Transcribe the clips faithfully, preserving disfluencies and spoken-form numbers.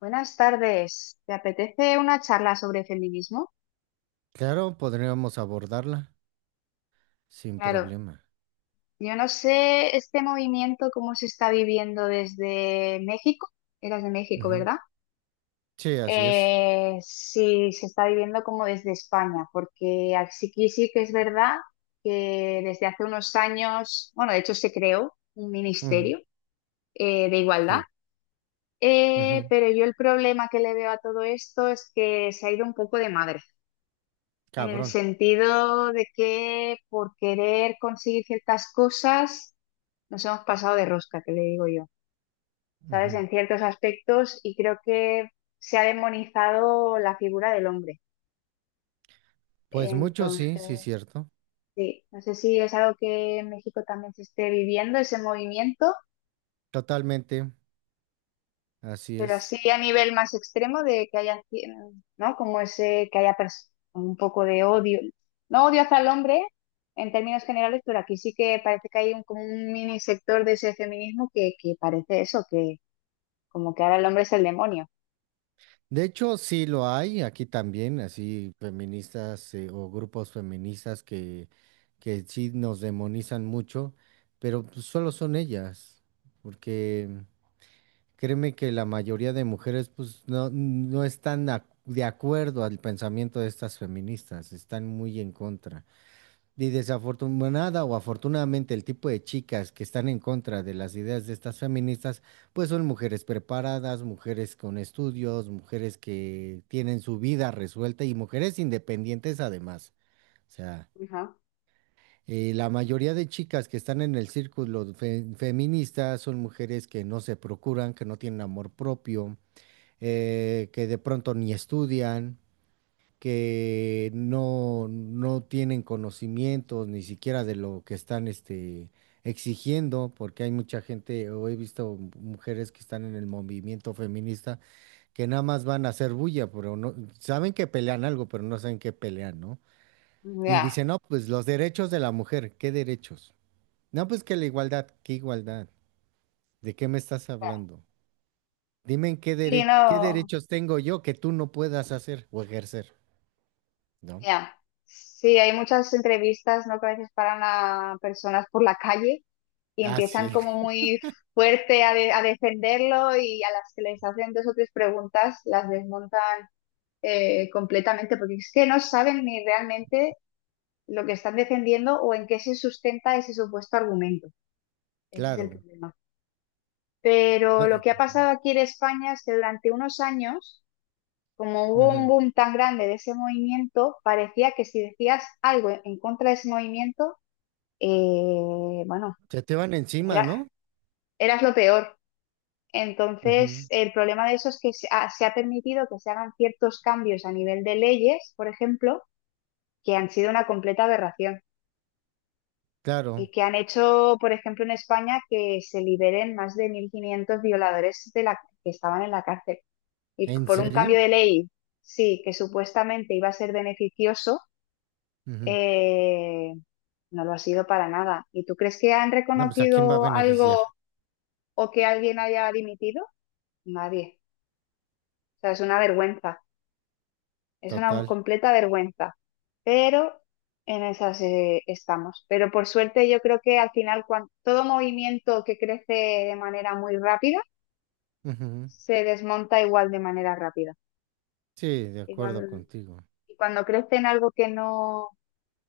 Buenas tardes. ¿Te apetece una charla sobre feminismo? Claro, podríamos abordarla sin Claro, problema. yo no sé este movimiento cómo se está viviendo desde México. Eras de México, Ujú. ¿verdad? Sí, así es. Eh, sí, se está viviendo como desde España, porque aquí sí que es verdad que desde hace unos años, bueno, de hecho se creó un Ujú. ministerio eh, de igualdad. Sí. Eh, ujú. Pero yo el problema que le veo a todo esto es que se ha ido un poco de madre. En el Cabrón. sentido de que por querer conseguir ciertas cosas nos hemos pasado de rosca, que le digo yo, ¿sabes? Ujú. En ciertos aspectos, y creo que se ha demonizado la figura del hombre. Pues mucho sí, sí, Entonces, cierto. sí, no sé si es algo que en México también se esté viviendo, ese movimiento. Totalmente, así Pero es. así a nivel más extremo de que haya, cien- ¿no? Como ese, que haya pers- un poco de odio. No odio hacia el hombre en términos generales, pero aquí sí que parece que hay un, como un mini sector de ese feminismo que, que parece eso, que como que ahora el hombre es el demonio. De hecho, sí lo hay aquí también, así feministas eh, o grupos feministas que, que sí nos demonizan mucho, pero pues, solo son ellas, porque créeme que la mayoría de mujeres pues no, no están ac- de acuerdo al pensamiento de estas feministas, están muy en contra. Y desafortunada o afortunadamente el tipo de chicas que están en contra de las ideas de estas feministas pues son mujeres preparadas, mujeres con estudios, mujeres que tienen su vida resuelta y mujeres independientes además. O sea, eh, la mayoría de chicas que están en el círculo fe- feminista son mujeres que no se procuran, que no tienen amor propio, eh, que de pronto ni estudian, que no, no tienen conocimientos ni siquiera de lo que están este, exigiendo, porque hay mucha gente, o he visto mujeres que están en el movimiento feminista, que nada más van a hacer bulla, pero no, saben que pelean algo, pero no saben qué pelean, ¿no? Y Ya, dicen, no, pues los derechos de la mujer, ¿qué derechos? No, pues que la igualdad, ¿qué igualdad? ¿De qué me estás ya. hablando? Dime en qué, Sí, dere- qué no, derechos tengo yo que tú no puedas hacer o ejercer, ¿no? ya. Sí, hay muchas entrevistas, ¿no? Que a veces paran a personas por la calle y Ah, empiezan sí, como muy fuerte a, de- a defenderlo, y a las que les hacen dos o tres preguntas las desmontan eh, completamente, porque es que no saben ni realmente lo que están defendiendo o en qué se sustenta ese supuesto argumento. Ese es el claro. problema. Pero No, lo que ha pasado aquí en España es que durante unos años, como hubo un ujú. boom tan grande de ese movimiento, parecía que si decías algo en contra de ese movimiento, eh, bueno, Se te van encima, era, ¿no? eras lo peor. Ujú. Entonces, el problema de eso es que se ha, se ha permitido que se hagan ciertos cambios a nivel de leyes, por ejemplo, que han sido una completa aberración, Claro. y que han hecho, por ejemplo, en España, que se liberen más de mil quinientos violadores de la, que estaban en la cárcel. Y ¿En por un serio? cambio de ley, sí, que supuestamente iba a ser beneficioso, Ujú. eh, no lo ha sido para nada. ¿Y tú crees que han No, pues ¿a quién va a reconocido beneficiar? algo o que alguien haya dimitido? Nadie. O sea, es una vergüenza. Es una Total. completa vergüenza, pero en esas eh, estamos. Pero por suerte yo creo que al final cuan- todo movimiento que crece de manera muy rápida Ujú. se desmonta igual de manera rápida. Sí, de Y acuerdo cuando, contigo. y cuando crece en algo que no,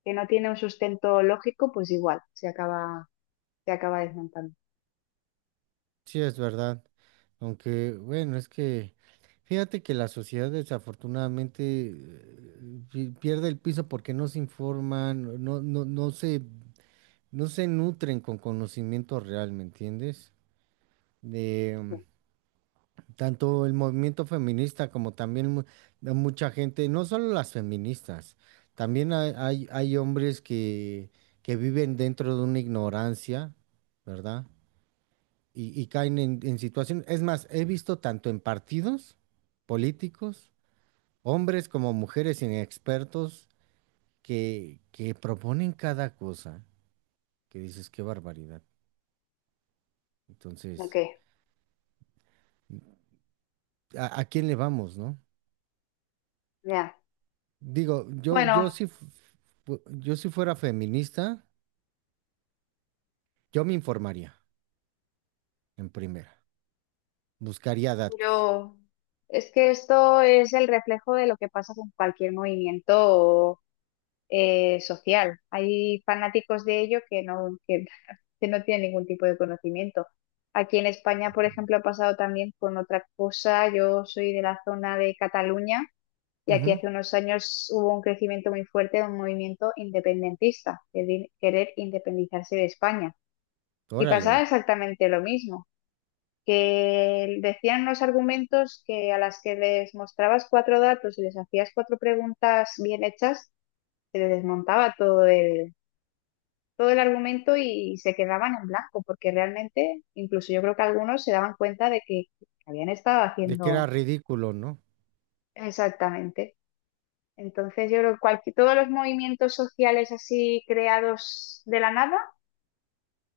que no tiene un sustento lógico, pues igual se acaba, se acaba desmontando. Sí, es verdad. Aunque, bueno, es que fíjate que la sociedad desafortunadamente eh, pi- pierde el piso porque no se informan, no, no, no se no se nutren con conocimiento real, ¿me entiendes? De Mm. tanto el movimiento feminista como también mu- de mucha gente, no solo las feministas, también hay, hay- hay hombres que, que viven dentro de una ignorancia, ¿verdad? Y, y caen en, en situaciones, es más, he visto tanto en partidos políticos, hombres como mujeres inexpertos que, que proponen cada cosa, que dices, qué barbaridad. Ok, Entonces... a, a quién le vamos, ¿no? ya. Digo, yo, yo Bueno, si, fu- fu- yo si fuera feminista, yo me informaría en primera, buscaría datos. yo... es que esto es el reflejo de lo que pasa con cualquier movimiento eh, social. Hay fanáticos de ello que no, que, que no tienen ningún tipo de conocimiento. Aquí en España, por ejemplo, ha pasado también con otra cosa. Yo soy de la zona de Cataluña, y aquí Ujú. hace unos años hubo un crecimiento muy fuerte de un movimiento independentista, de di- querer independizarse de España. Y pasaba Órale. exactamente lo mismo, que decían los argumentos que a las que les mostrabas cuatro datos y les hacías cuatro preguntas bien hechas, se les desmontaba todo el todo el argumento, y se quedaban en blanco, porque realmente, incluso yo creo que algunos se daban cuenta de que habían estado De que era haciendo ridículo, ¿no? exactamente. Entonces, yo creo que cualqui- todos los movimientos sociales así creados de la nada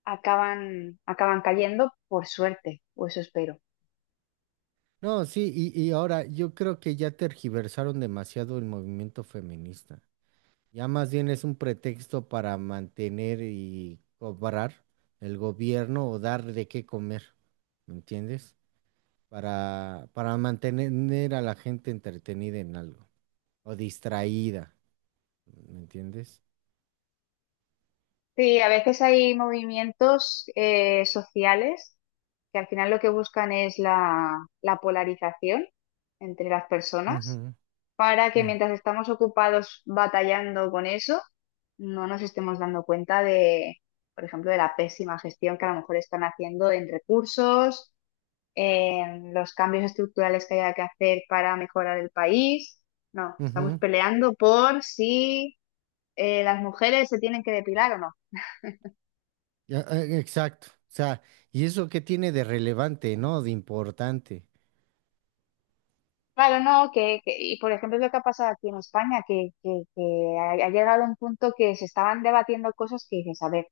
acaban, acaban cayendo, por suerte, o eso espero. No, sí, y, y ahora yo creo que ya tergiversaron demasiado el movimiento feminista. Ya más bien es un pretexto para mantener y cobrar el gobierno o dar de qué comer, ¿me entiendes? Para, para mantener a la gente entretenida en algo, o distraída, ¿me entiendes? Sí, a veces hay movimientos eh, sociales que al final lo que buscan es la, la polarización entre las personas, Ujú. para que Mm. mientras estamos ocupados batallando con eso, no nos estemos dando cuenta de, por ejemplo, de la pésima gestión que a lo mejor están haciendo en recursos, en los cambios estructurales que haya que hacer para mejorar el país. No, estamos Ujú. peleando por si eh, las mujeres se tienen que depilar o no. Ya, eh, exacto. O sea, ¿y eso qué tiene de relevante, no? De importante. Claro, no, que, que- y por ejemplo lo que ha pasado aquí en España, que, que, que ha, ha llegado a un punto que se estaban debatiendo cosas que dices, a ver,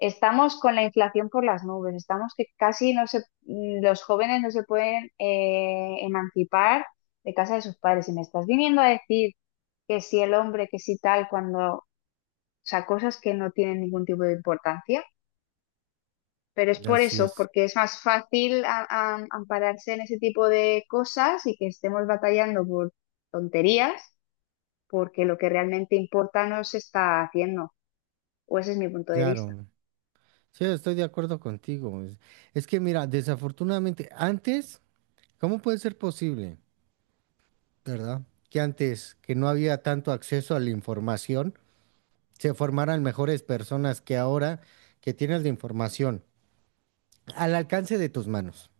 estamos con la inflación por las nubes, estamos que casi no se, mm, los jóvenes no se pueden eh, emancipar de casa de sus padres. Y me estás viniendo a decir que si el hombre, que si tal, cuando, o sea, cosas que no tienen ningún tipo de importancia. Pero es por Así eso, es. porque es más fácil a- a- ampararse en ese tipo de cosas, y que estemos batallando por tonterías, porque lo que realmente importa no se está haciendo. O ese es mi punto de vista. Claro. Sí, estoy de acuerdo contigo. Es, es que mira, desafortunadamente, antes, ¿cómo puede ser posible, verdad? Que antes, que no había tanto acceso a la información, se formaran mejores personas que ahora que tienes la información al alcance de tus manos.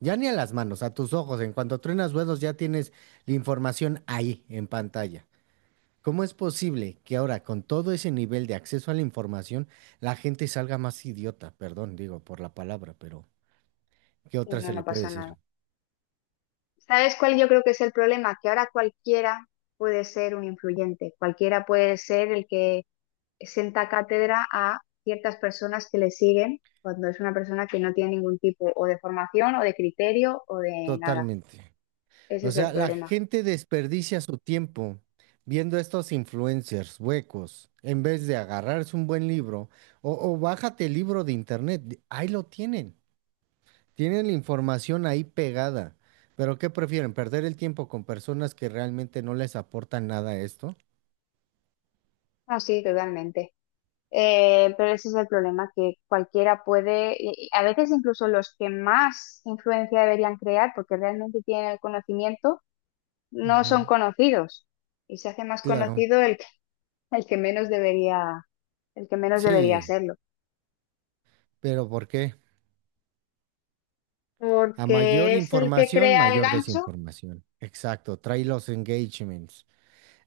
Ya ni a las manos, a tus ojos. En cuanto truenas huesos, ya tienes la información ahí en pantalla. ¿Cómo es posible que ahora, con todo ese nivel de acceso a la información, la gente salga más idiota? Perdón, digo por la palabra, pero ¿qué Y otra no, se no le puede pasa nada. decir? ¿Sabes cuál yo creo que es el problema? Que ahora cualquiera puede ser un influyente, cualquiera puede ser el que senta cátedra a ciertas personas que le siguen, cuando es una persona que no tiene ningún tipo o de formación o de criterio o de nada. Totalmente. Ese O es el sea, la problema. gente desperdicia su tiempo viendo estos influencers huecos en vez de agarrarse un buen libro o, o bájate el libro de internet. Ahí lo tienen. Tienen la información ahí pegada, pero ¿qué prefieren? ¿Perder el tiempo con personas que realmente no les aportan nada a esto? Ah, sí, totalmente. Eh, pero ese es el problema, que cualquiera puede, y- y a veces incluso los que más influencia deberían crear, porque realmente tienen el conocimiento, no son Ujú. conocidos, y se hace más Claro, conocido el el que menos debería, el que menos debería sí, hacerlo, pero ¿por qué? A mayor porque es el que información, crea el mayor gancho. desinformación. Exacto, trae los engagements.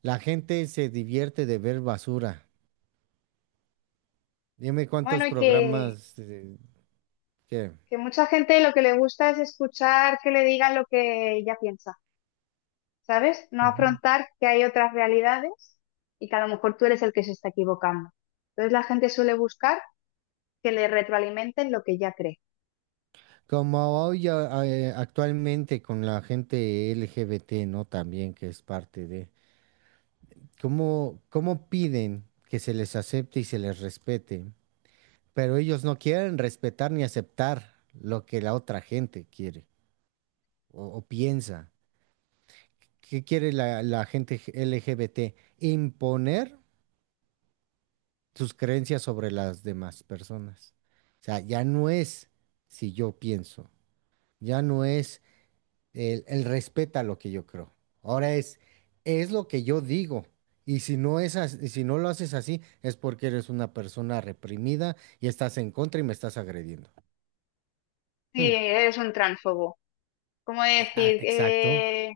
La gente se divierte de ver basura. Dime cuántos Bueno, y que, programas, eh, ¿qué? que mucha gente lo que le gusta es escuchar que le digan lo que ella piensa, ¿sabes? No Ujú. afrontar que hay otras realidades, y que a lo mejor tú eres el que se está equivocando. Entonces la gente suele buscar que le retroalimenten lo que ya cree. Como hoy a- a- eh, actualmente con la gente L G B T, ¿no? También que es parte de... ¿Cómo, cómo piden que se les acepte y se les respete? Pero ellos no quieren respetar ni aceptar lo que la otra gente quiere o, o piensa. ¿Qué quiere la, la gente g- L G B T? Imponer sus creencias sobre las demás personas. O sea, ya no es si yo pienso, ya no es El, el respeta lo que yo creo. Ahora es, es lo que yo digo. Y si no es as- y si no lo haces así, es porque eres una persona reprimida y estás en contra y me estás agrediendo. Sí, Mm, eres un tránsfobo. Como eh, ah, decir, exacto. eh,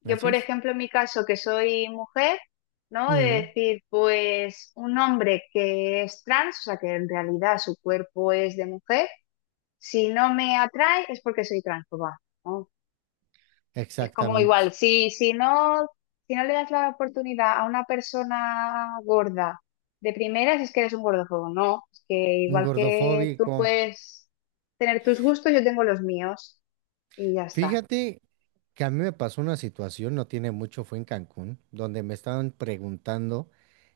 yo, Así por es. ejemplo, en mi caso, que soy mujer, ¿no? De Ujú. decir, pues un hombre que es trans, o sea, que en realidad su cuerpo es de mujer, si no me atrae es porque soy transfoba, ¿no? Es como Exactamente. igual, si, si no, si no le das la oportunidad a una persona gorda de primeras, es que eres un gordofobo, ¿no? Es que Un igual que tú gordofóbico. puedes tener tus gustos, yo tengo los míos y ya está. Fíjate que a mí me pasó una situación, no tiene mucho, fue en Cancún, donde me estaban preguntando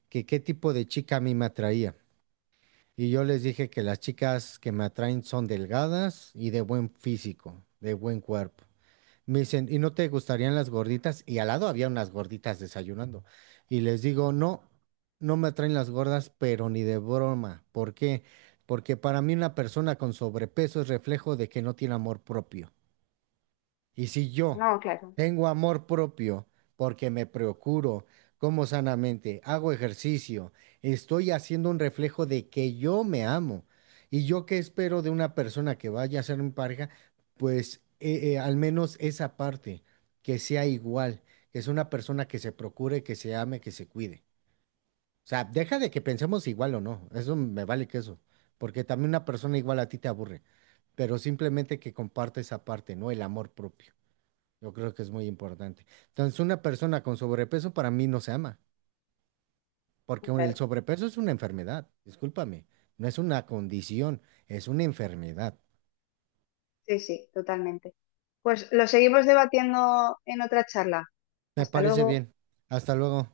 que qué tipo de chica a mí me atraía. Y yo les dije que las chicas que me atraen son delgadas y de buen físico, de buen cuerpo. Me dicen, ¿y no te gustarían las gorditas? Y al lado había unas gorditas desayunando. Y les digo, no, no me atraen las gordas, pero ni de broma. ¿Por qué? Porque para mí una persona con sobrepeso es reflejo de que no tiene amor propio. Y si yo No, claro, tengo amor propio porque me procuro, como sanamente, hago ejercicio, estoy haciendo un reflejo de que yo me amo. Y yo qué espero de una persona que vaya a ser mi pareja, pues eh, eh, al menos esa parte, que sea igual, que es una persona que se procure, que se ame, que se cuide. O sea, deja de que pensemos igual o no, eso me vale queso, porque también una persona igual a ti te aburre, pero simplemente que comparte esa parte, ¿no? El amor propio. Yo creo que es muy importante. Entonces, una persona con sobrepeso para mí no se ama, porque el claro. sobrepeso es una enfermedad, discúlpame, no es una condición, es una enfermedad. Sí, sí, totalmente. Pues lo seguimos debatiendo en otra charla. Me Hasta parece luego. bien. Hasta luego.